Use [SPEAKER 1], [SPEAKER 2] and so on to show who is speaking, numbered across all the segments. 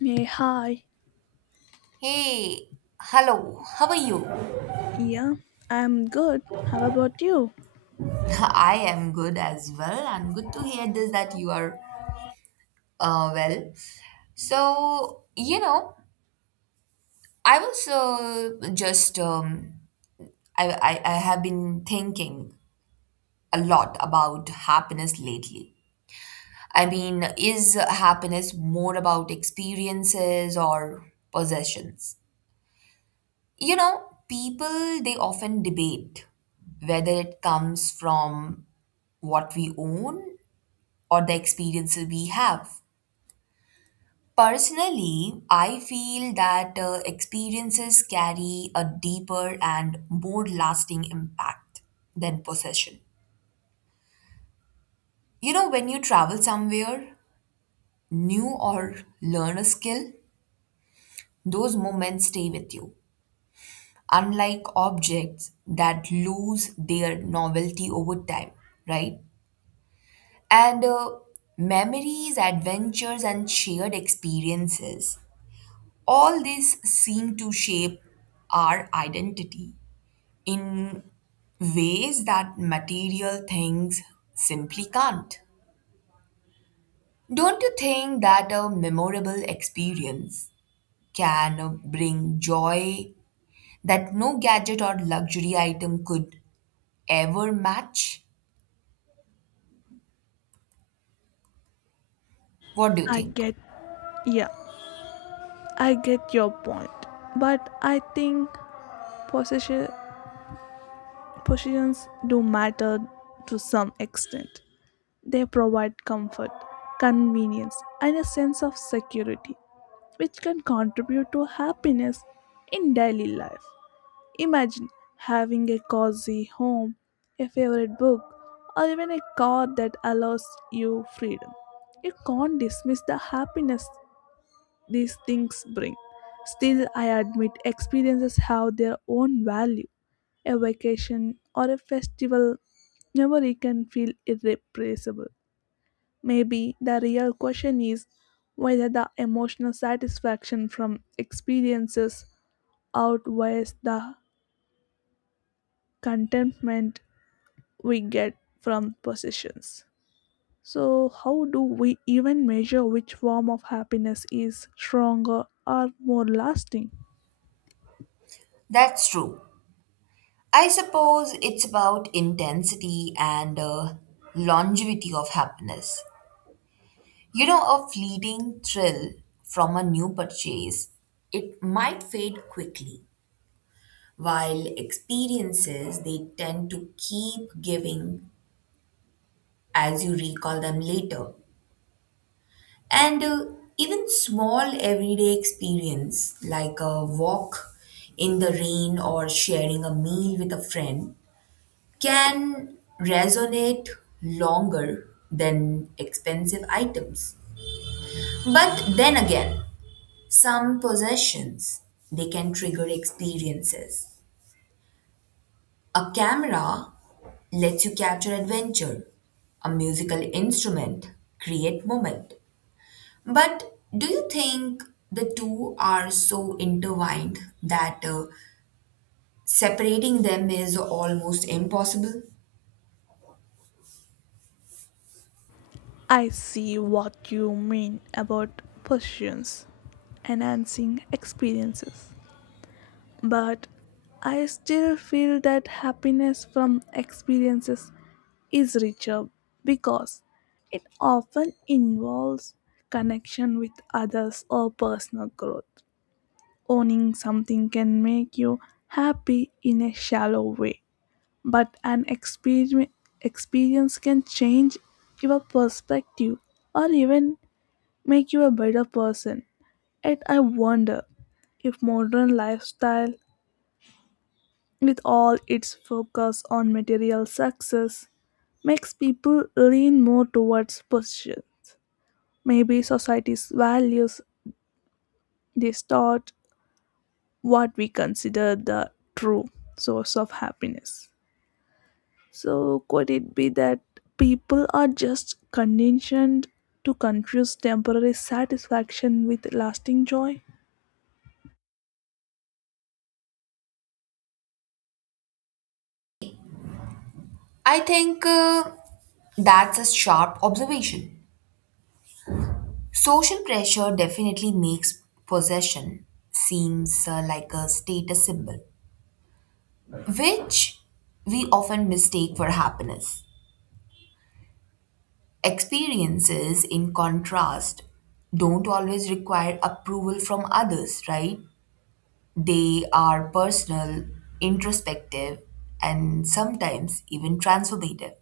[SPEAKER 1] Hey, hi.
[SPEAKER 2] Hey, hello, how are you?
[SPEAKER 1] Yeah, I'm good. How about you?
[SPEAKER 2] I am good as well, and good to hear this that you are well. So, I was I have been thinking a lot about happiness lately. I mean, is happiness more about experiences or possessions? People, they often debate whether it comes from what we own or the experiences we have. Personally, I feel that experiences carry a deeper and more lasting impact than possession. You know, when you travel somewhere new or learn a skill, those moments stay with you, unlike objects that lose their novelty over time, right? And Memories, adventures, and shared experiences, all these seem to shape our identity in ways that material things simply can't. Don't you think that a memorable experience can bring joy that no gadget or luxury item could ever match? What do you
[SPEAKER 1] I
[SPEAKER 2] think?
[SPEAKER 1] get, yeah, I get your point. But I think position, positions do matter to some extent. They provide comfort, convenience, and a sense of security, which can contribute to happiness in daily life. Imagine having a cozy home, a favorite book, or even a car that allows you freedom. You can't dismiss the happiness these things bring. Still, I admit experiences have their own value. A vacation or a festival memory can feel irreplaceable. Maybe the real question is whether the emotional satisfaction from experiences outweighs the contentment we get from possessions. So, how do we even measure which form of happiness is stronger or more lasting?
[SPEAKER 2] That's true. I suppose it's about intensity and longevity of happiness. You know, a fleeting thrill from a new purchase, it might fade quickly, while experiences they tend to keep giving as you recall them later. And Even small everyday experience like a walk in the rain or sharing a meal with a friend can resonate longer than expensive items. But then again, some possessions, they can trigger experiences. A camera lets you capture adventure. A musical instrument create moment. But do you think the two are so intertwined that separating them is almost impossible?
[SPEAKER 1] I see what you mean about possessions, enhancing experiences. But I still feel that happiness from experiences is richer because it often involves connection with others or personal growth. Owning something can make you happy in a shallow way, but an experience can change your perspective or even make you a better person. Yet I wonder if modern lifestyle, with all its focus on material success, makes people lean more towards possession. Maybe society's values distort what we consider the true source of happiness. So, could it be that people are just conditioned to confuse temporary satisfaction with lasting joy?
[SPEAKER 2] I think that's a sharp observation. Social pressure definitely makes possession seems like a status symbol which we often mistake for happiness. Experiences, in contrast, don't always require approval from others, right? They are personal, introspective, and sometimes even transformative.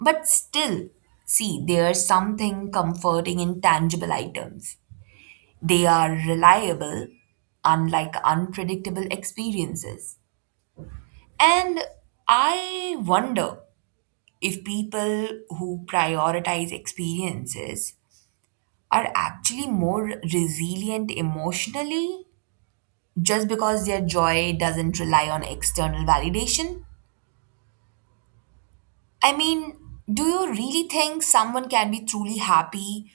[SPEAKER 2] But still, see, there's something comforting in tangible items. They are reliable, unlike unpredictable experiences. And I wonder if people who prioritize experiences are actually more resilient emotionally just because their joy doesn't rely on external validation? I mean, do you really think someone can be truly happy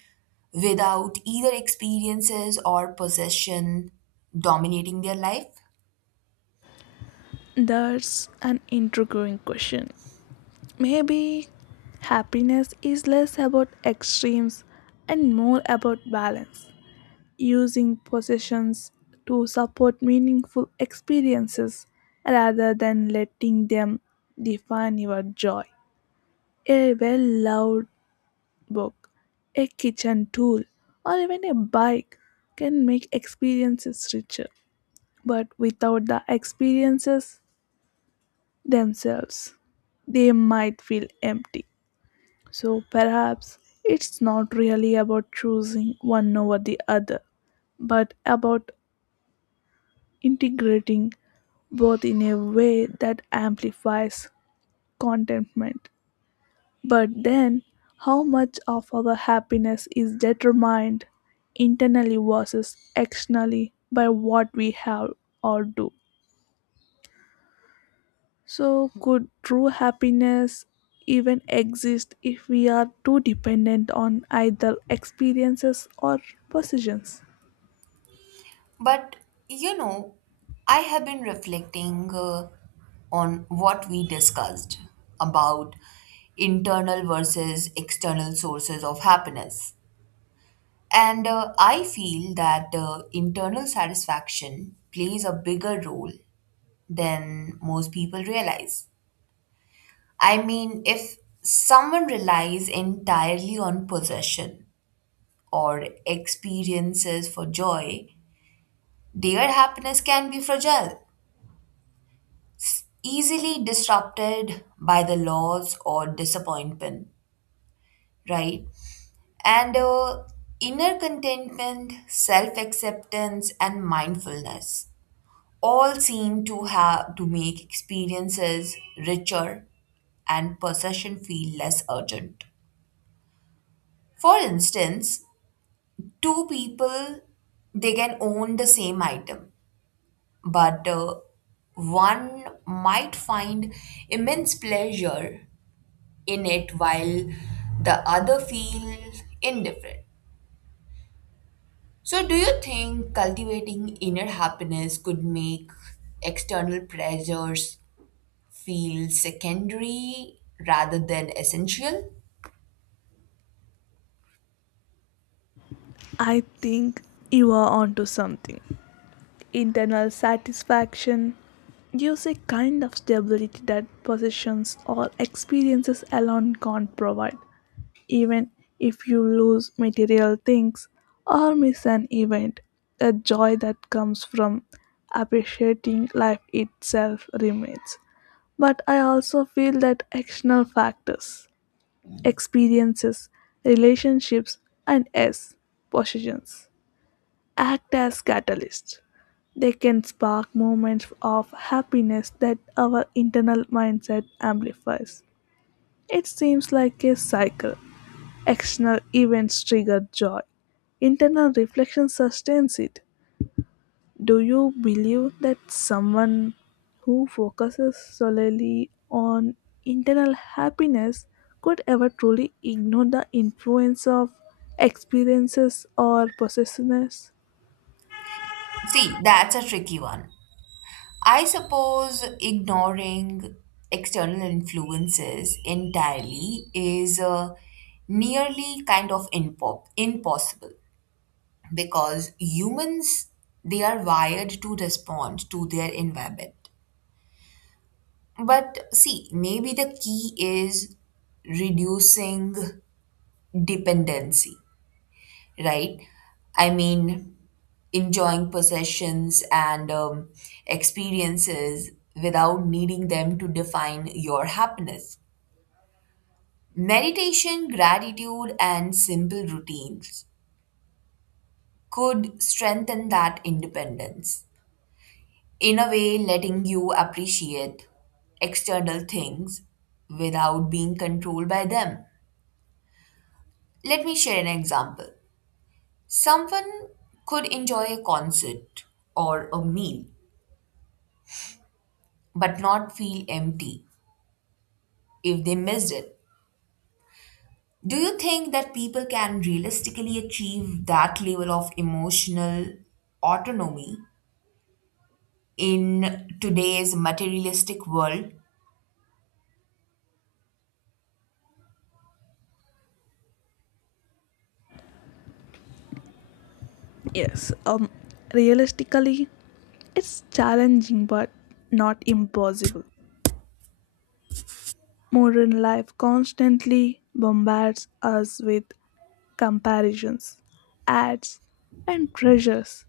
[SPEAKER 2] without either experiences or possession dominating their life?
[SPEAKER 1] That's an intriguing question. Maybe happiness is less about extremes and more about balance, using possessions to support meaningful experiences rather than letting them define your joy. A well loved book, a kitchen tool, or even a bike can make experiences richer. But without the experiences themselves, they might feel empty. So perhaps it's not really about choosing one over the other, but about integrating both in a way that amplifies contentment. But then, how much of our happiness is determined internally versus externally by what we have or do? So, could true happiness even exist if we are too dependent on either experiences or possessions?
[SPEAKER 2] But you know, I have been reflecting on what we discussed about internal versus external sources of happiness. And I feel that internal satisfaction plays a bigger role than most people realize. I mean, if someone relies entirely on possession or experiences for joy, their happiness can be fragile, easily disrupted by the loss or disappointment, right? And Inner contentment, self acceptance, and mindfulness all seem to have to make experiences richer and possession feel less urgent. For instance, two people they can own the same item, but one might find immense pleasure in it while the other feels indifferent. So, do you think cultivating inner happiness could make external pressures feel secondary rather than essential?
[SPEAKER 1] I think you are onto something. Internal satisfaction gives a kind of stability that possessions or experiences alone can't provide. Even if you lose material things or miss an event, the joy that comes from appreciating life itself remains. But I also feel that external factors, experiences, relationships, and yes, possessions act as catalysts. They can spark moments of happiness that our internal mindset amplifies. It seems like a cycle. External events trigger joy, internal reflection sustains it. Do you believe that someone who focuses solely on internal happiness could ever truly ignore the influence of experiences or possessiveness?
[SPEAKER 2] See, that's a tricky one. I suppose ignoring external influences entirely is nearly kind of impossible, because humans they are wired to respond to their environment, but see maybe the key is reducing dependency, right? I mean, enjoying possessions and experiences without needing them to define your happiness. Meditation, gratitude, and simple routines could strengthen that independence, in a way letting you appreciate external things without being controlled by them. Let me share an example. Someone could enjoy a concert or a meal but not feel empty if they missed it. Do you think that people can realistically achieve that level of emotional autonomy in today's materialistic world?
[SPEAKER 1] Yes, realistically, it's challenging but not impossible. Modern life constantly bombards us with comparisons, ads, and pressures,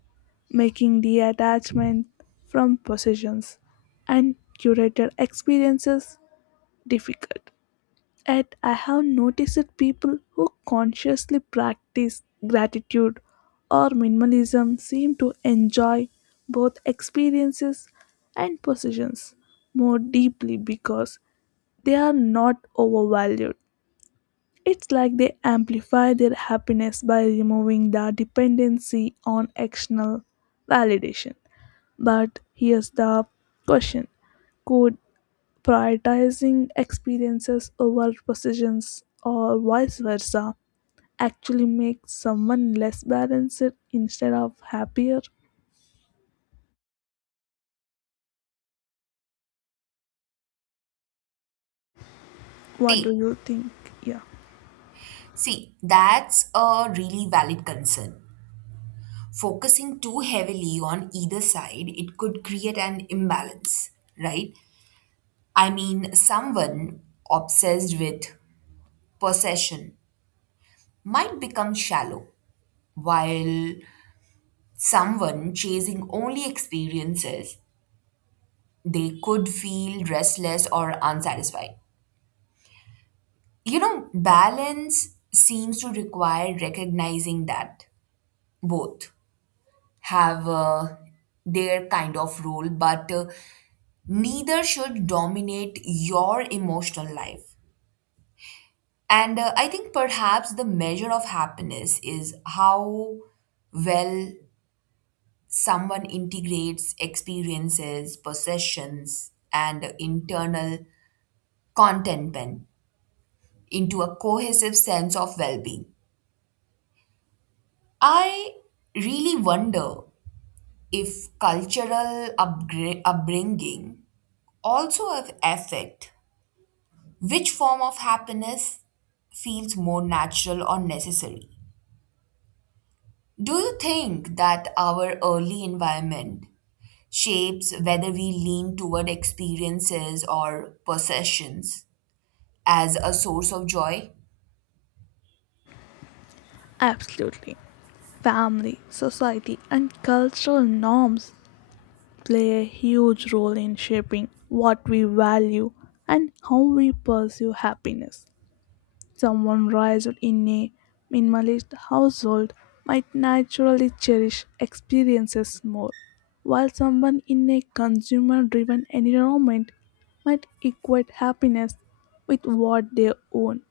[SPEAKER 1] making the attachment from possessions and curated experiences difficult. Yet, I have noticed that people who consciously practice gratitude or minimalism seem to enjoy both experiences and possessions more deeply because they are not overvalued. It's like they amplify their happiness by removing the dependency on external validation. But here's the question. Could prioritizing experiences over possessions or vice versa actually make someone less balanced instead of happier? What do
[SPEAKER 2] See,
[SPEAKER 1] you think? Yeah,
[SPEAKER 2] see, that's a really valid concern. Focusing too heavily on either side, it could create an imbalance, right? I mean, someone obsessed with possession might become shallow, while someone chasing only experiences, they could feel restless or unsatisfied. You know, balance seems to require recognizing that both have their kind of role, but neither should dominate your emotional life. And I think perhaps the measure of happiness is how well someone integrates experiences, possessions, and internal contentment into a cohesive sense of well being. I really wonder if cultural upbringing also have affect which form of happiness feels more natural or necessary. Do you think that our early environment shapes whether we lean toward experiences or possessions as a source of joy?
[SPEAKER 1] absolutely. Family, society, and cultural norms play a huge role in shaping what we value and how we pursue happiness. Someone raised in a minimalist household might naturally cherish experiences more, while someone in a consumer driven environment might equate happiness with what they own.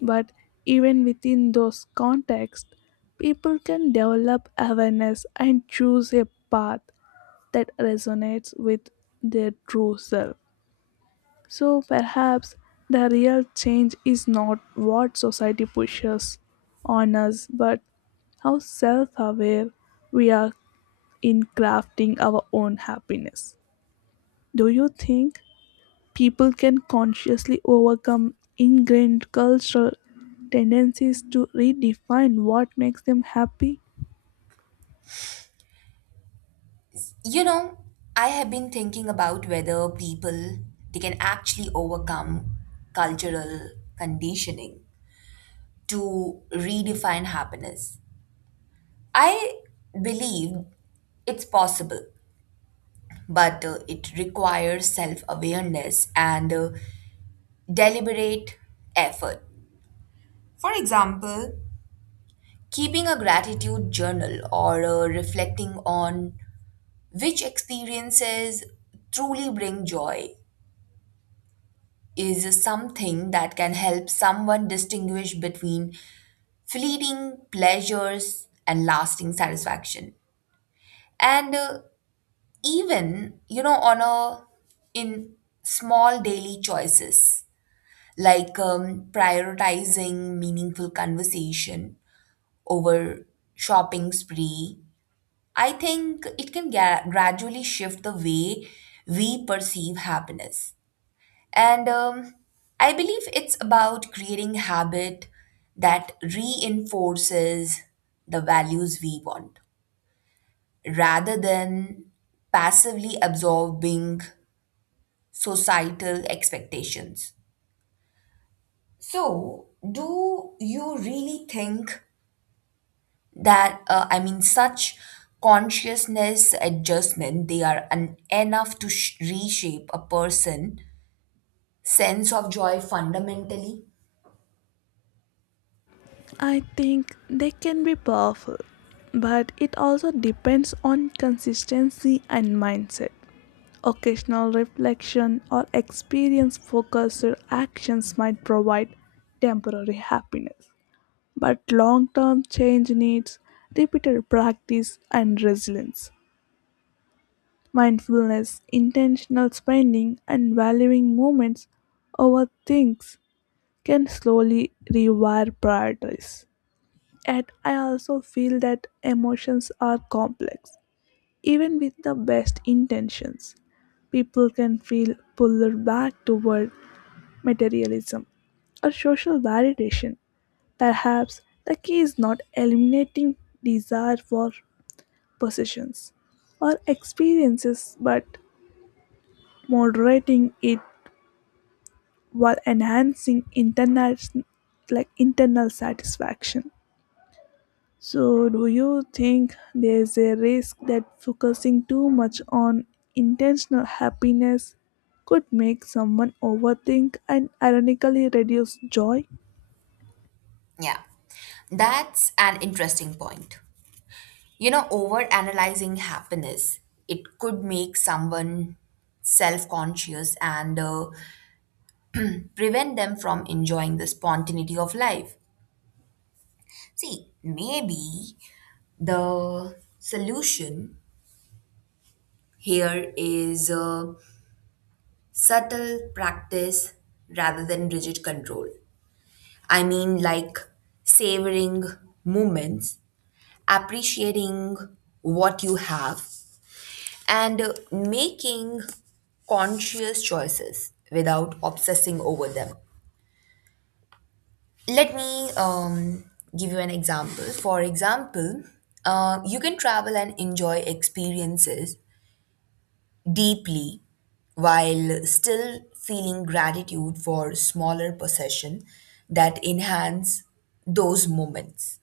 [SPEAKER 1] But even within those contexts, people can develop awareness and choose a path that resonates with their true self. So perhaps the real change is not what society pushes on us, but how self aware we are in crafting our own happiness. Do you think people can consciously overcome ingrained cultural tendencies to redefine what makes them happy?
[SPEAKER 2] You know, I have been thinking about whether people they can actually overcome cultural conditioning to redefine happiness. I believe it's possible, but it requires self awareness and deliberate effort. For example, keeping a gratitude journal or reflecting on which experiences truly bring joy is something that can help someone distinguish between fleeting pleasures and lasting satisfaction. And even, you know, on a in small daily choices like prioritizing meaningful conversation over shopping spree, I think it can gradually shift the way we perceive happiness. And I believe it's about creating habit that reinforces the values we want rather than passively absorbing societal expectations. So, do you really think that I mean such consciousness adjustment they are enough to reshape a person sense of joy fundamentally?
[SPEAKER 1] I think they can be powerful, but it also depends on consistency and mindset. Occasional reflection or experience focused actions might provide temporary happiness, but long term change needs repeated practice and resilience. Mindfulness, intentional spending, and valuing moments over things can slowly rewire priorities. Yet, I also feel that emotions are complex. Even with the best intentions, people can feel pulled back toward materialism or social validation. Perhaps the key is not eliminating desire for possessions or experiences, but moderating it while enhancing internal, like internal satisfaction. So, do you think there's a risk that focusing too much on intentional happiness could make someone overthink and ironically reduce joy?
[SPEAKER 2] Yeah, that's an interesting point. You know, over analyzing happiness, it could make someone self-conscious and prevent them from enjoying the spontaneity of life. See, maybe the solution here is subtle practice rather than rigid control. I mean, like savoring moments, appreciating what you have, and making conscious choices without obsessing over them. Let me give you an example. For example, you can travel and enjoy experiences deeply while still feeling gratitude for smaller possession that enhance those moments.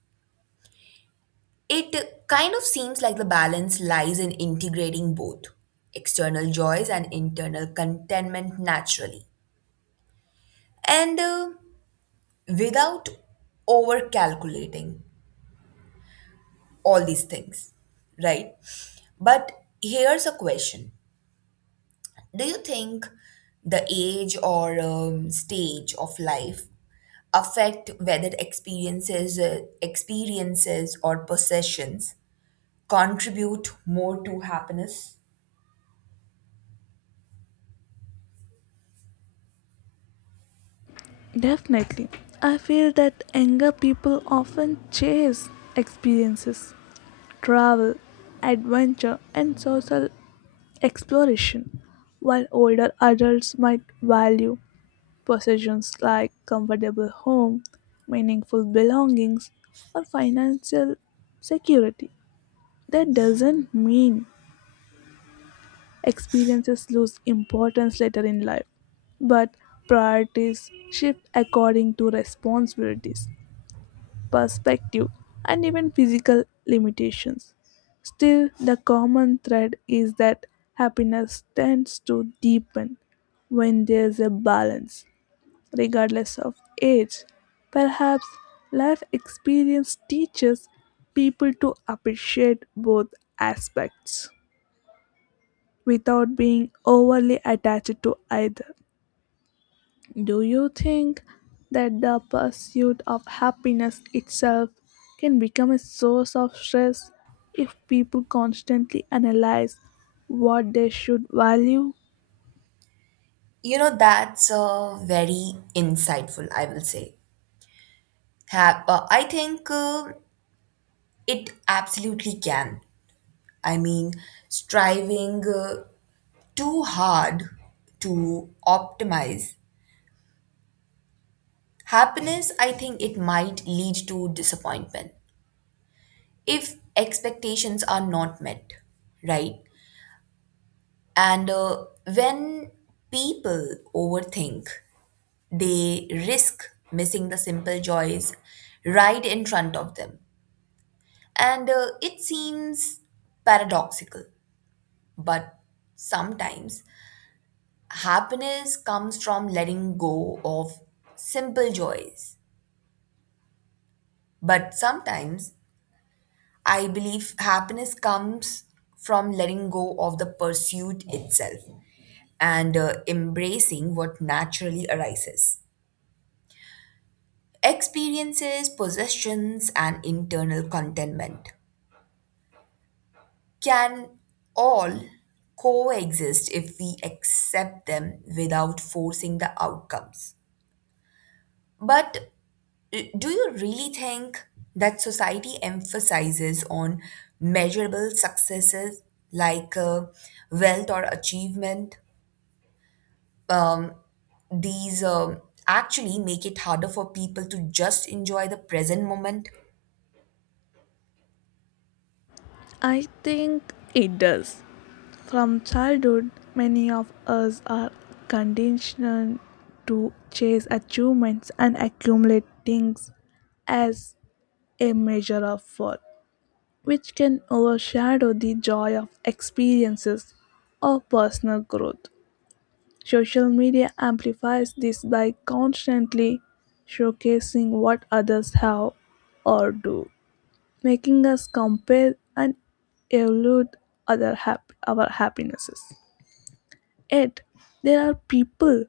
[SPEAKER 2] It kind of seems like the balance lies in integrating both external joys and internal contentment naturally, and without over calculating all these things, right? But here's a question, do you think the age or stage of life affect whether experiences or possessions contribute more to happiness?
[SPEAKER 1] Definitely. I feel that younger people often chase experiences, travel, adventure, and social exploration, while older adults might value possessions like comfortable home, meaningful belongings, or financial security. That doesn't mean experiences lose importance later in life, but priorities shift according to responsibilities, perspective, and even physical limitations. Still, the common thread is that happiness tends to deepen when there's a balance regardless of age. Perhaps life experience teaches people to appreciate both aspects without being overly attached to either. Do you think that the pursuit of happiness itself can become a source of stress if people constantly analyze what they should value?
[SPEAKER 2] You know, that's very insightful, I will say. I think it absolutely can. I mean, striving too hard to optimize happiness, I think it might lead to disappointment if expectations are not met, right? And when people overthink, they risk missing the simple joys right in front of them. And it seems paradoxical, but sometimes happiness comes from letting go of simple joys. But sometimes I believe happiness comes from letting go of the pursuit itself and embracing what naturally arises. Experiences, possessions, and internal contentment can all coexist if we accept them without forcing the outcomes. But do you really think that society emphasizes on measurable successes like wealth or achievement? Um, these actually make it harder for people to just enjoy the present moment.
[SPEAKER 1] I think it does. From childhood, many of us are conditioned to chase achievements and accumulate things as a measure of worth, which can overshadow the joy of experiences or personal growth. Social media amplifies this by constantly showcasing what others have or do, making us compare and elude our happinesses. Yet, there are people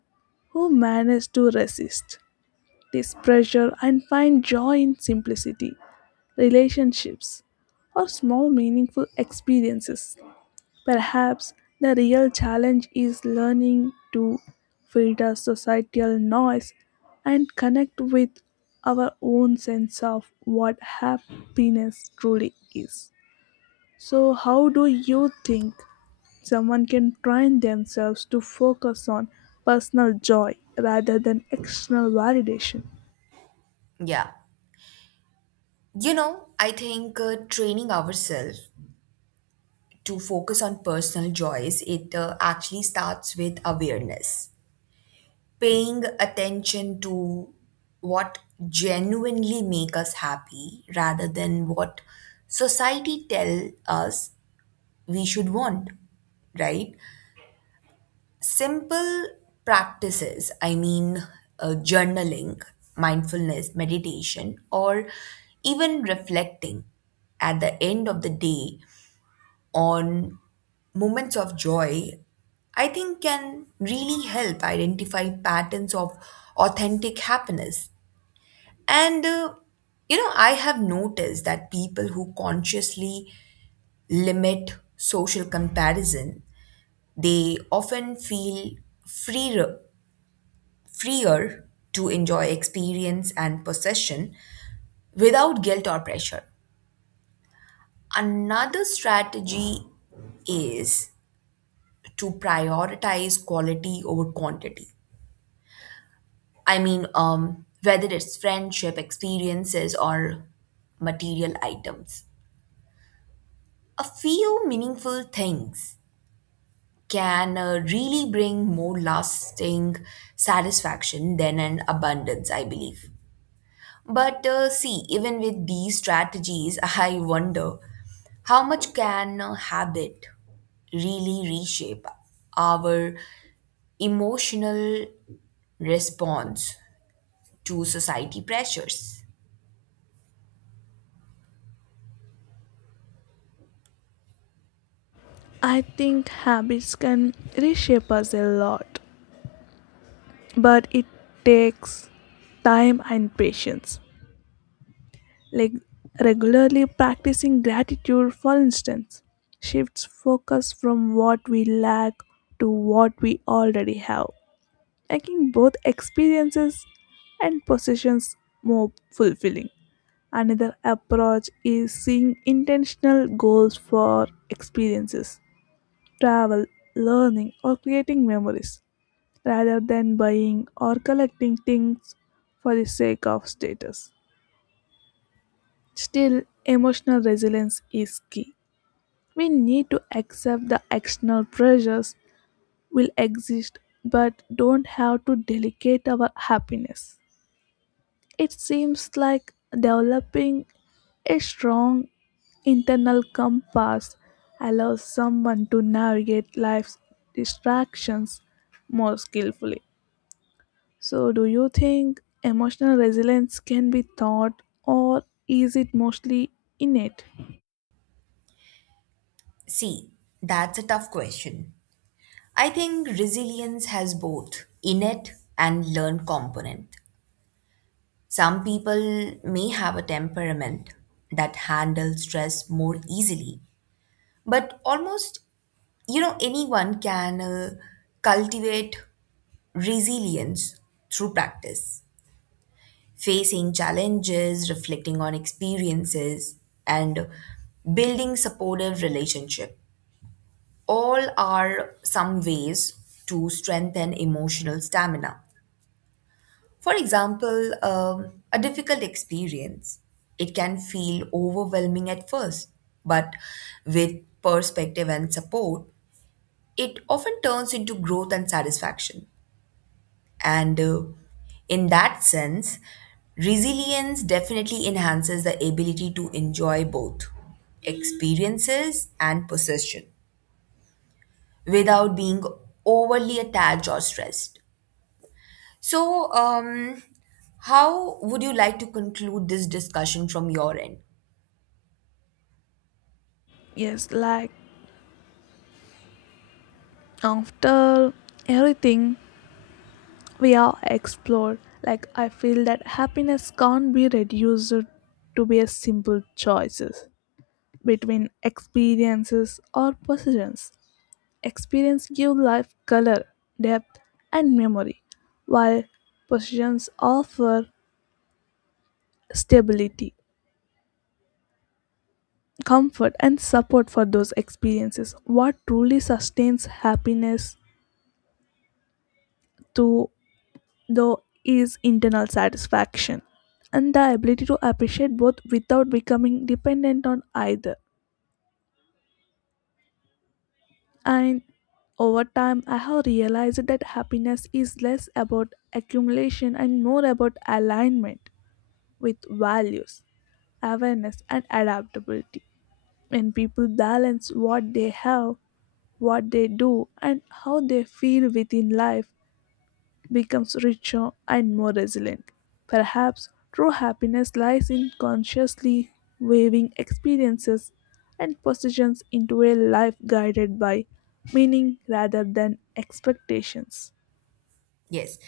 [SPEAKER 1] who manage to resist this pressure and find joy in simplicity, relationships, or small meaningful experiences. Perhaps the real challenge is learning to filter societal noise and connect with our own sense of what happiness truly is. So, how do you think someone can train themselves to focus on personal joy rather than external validation?
[SPEAKER 2] Yeah. You know, I think training ourselves to focus on personal joys, it actually starts with awareness, paying attention to what genuinely make us happy rather than what society tell us we should want, right? Simple practices, I mean, journaling, mindfulness, meditation, or even reflecting at the end of the day on moments of joy, I think can really help identify patterns of authentic happiness. And, uh, you know, I have noticed that people who consciously limit social comparison, they often feel freer, freer to enjoy experience and possession without guilt or pressure. Another strategy is to prioritize quality over quantity. I mean, whether it's friendship, experiences, or material items. A few meaningful things can really bring more lasting satisfaction than an abundance, I believe. But see, even with these strategies, I wonder how much can a habit really reshape our emotional response to society pressures?
[SPEAKER 1] I think habits can reshape us a lot, but it takes time and patience. Like regularly practicing gratitude, for instance, shifts focus from what we lack to what we already have, making both experiences and possessions more fulfilling. Another approach is seeing intentional goals for experiences, travel, learning, or creating memories rather than buying or collecting things for the sake of status. Still, emotional resilience is key. We need to accept the external pressures will exist but don't have to delegate our happiness. It seems like developing a strong internal compass allows someone to navigate life's distractions more skillfully. So, do you think emotional resilience can be taught, or is it mostly innate?
[SPEAKER 2] See, that's a tough question. I think resilience has both innate and learned component. Some people may have a temperament that handles stress more easily, but almost you know anyone can cultivate resilience through practice. Facing challenges, reflecting on experiences, and building supportive relationship all are some ways to strengthen emotional stamina. For example, a difficult experience, it can feel overwhelming at first, but with perspective and support, it often turns into growth and satisfaction. And in that sense, resilience definitely enhances the ability to enjoy both experiences and possession, without being overly attached or stressed. So, how would you like to conclude this discussion from your end?
[SPEAKER 1] Yes, like after everything we are explored, like I feel that happiness can't be reduced to be a simple choices between experiences or possessions. Experience give life color, depth, and memory, while possessions offer stability, comfort, and support for those experiences. What truly sustains happiness to though is internal satisfaction and the ability to appreciate both without becoming dependent on either. And over time, I have realized that happiness is less about accumulation and more about alignment with values, awareness, and adaptability. When people balance what they have, what they do, and how they feel within life, becomes richer and more resilient. Perhaps true happiness lies in consciously weaving experiences and possessions into a life guided by meaning rather than expectations.
[SPEAKER 2] Yes.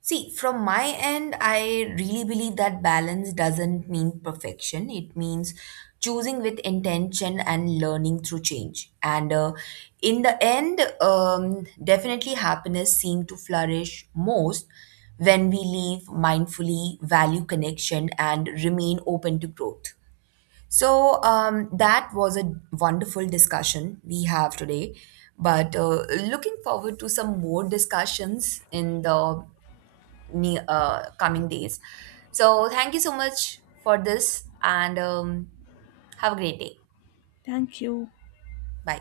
[SPEAKER 2] See, from my end, I really believe that balance doesn't mean perfection. It means choosing with intention and learning through change. And in the end, definitely happiness seems to flourish most when we live mindfully, value connection, and remain open to growth. So that was a wonderful discussion we have today. But looking forward to some more discussions in the coming days. So thank you so much for this and have a great day.
[SPEAKER 1] Thank you.
[SPEAKER 2] Bye.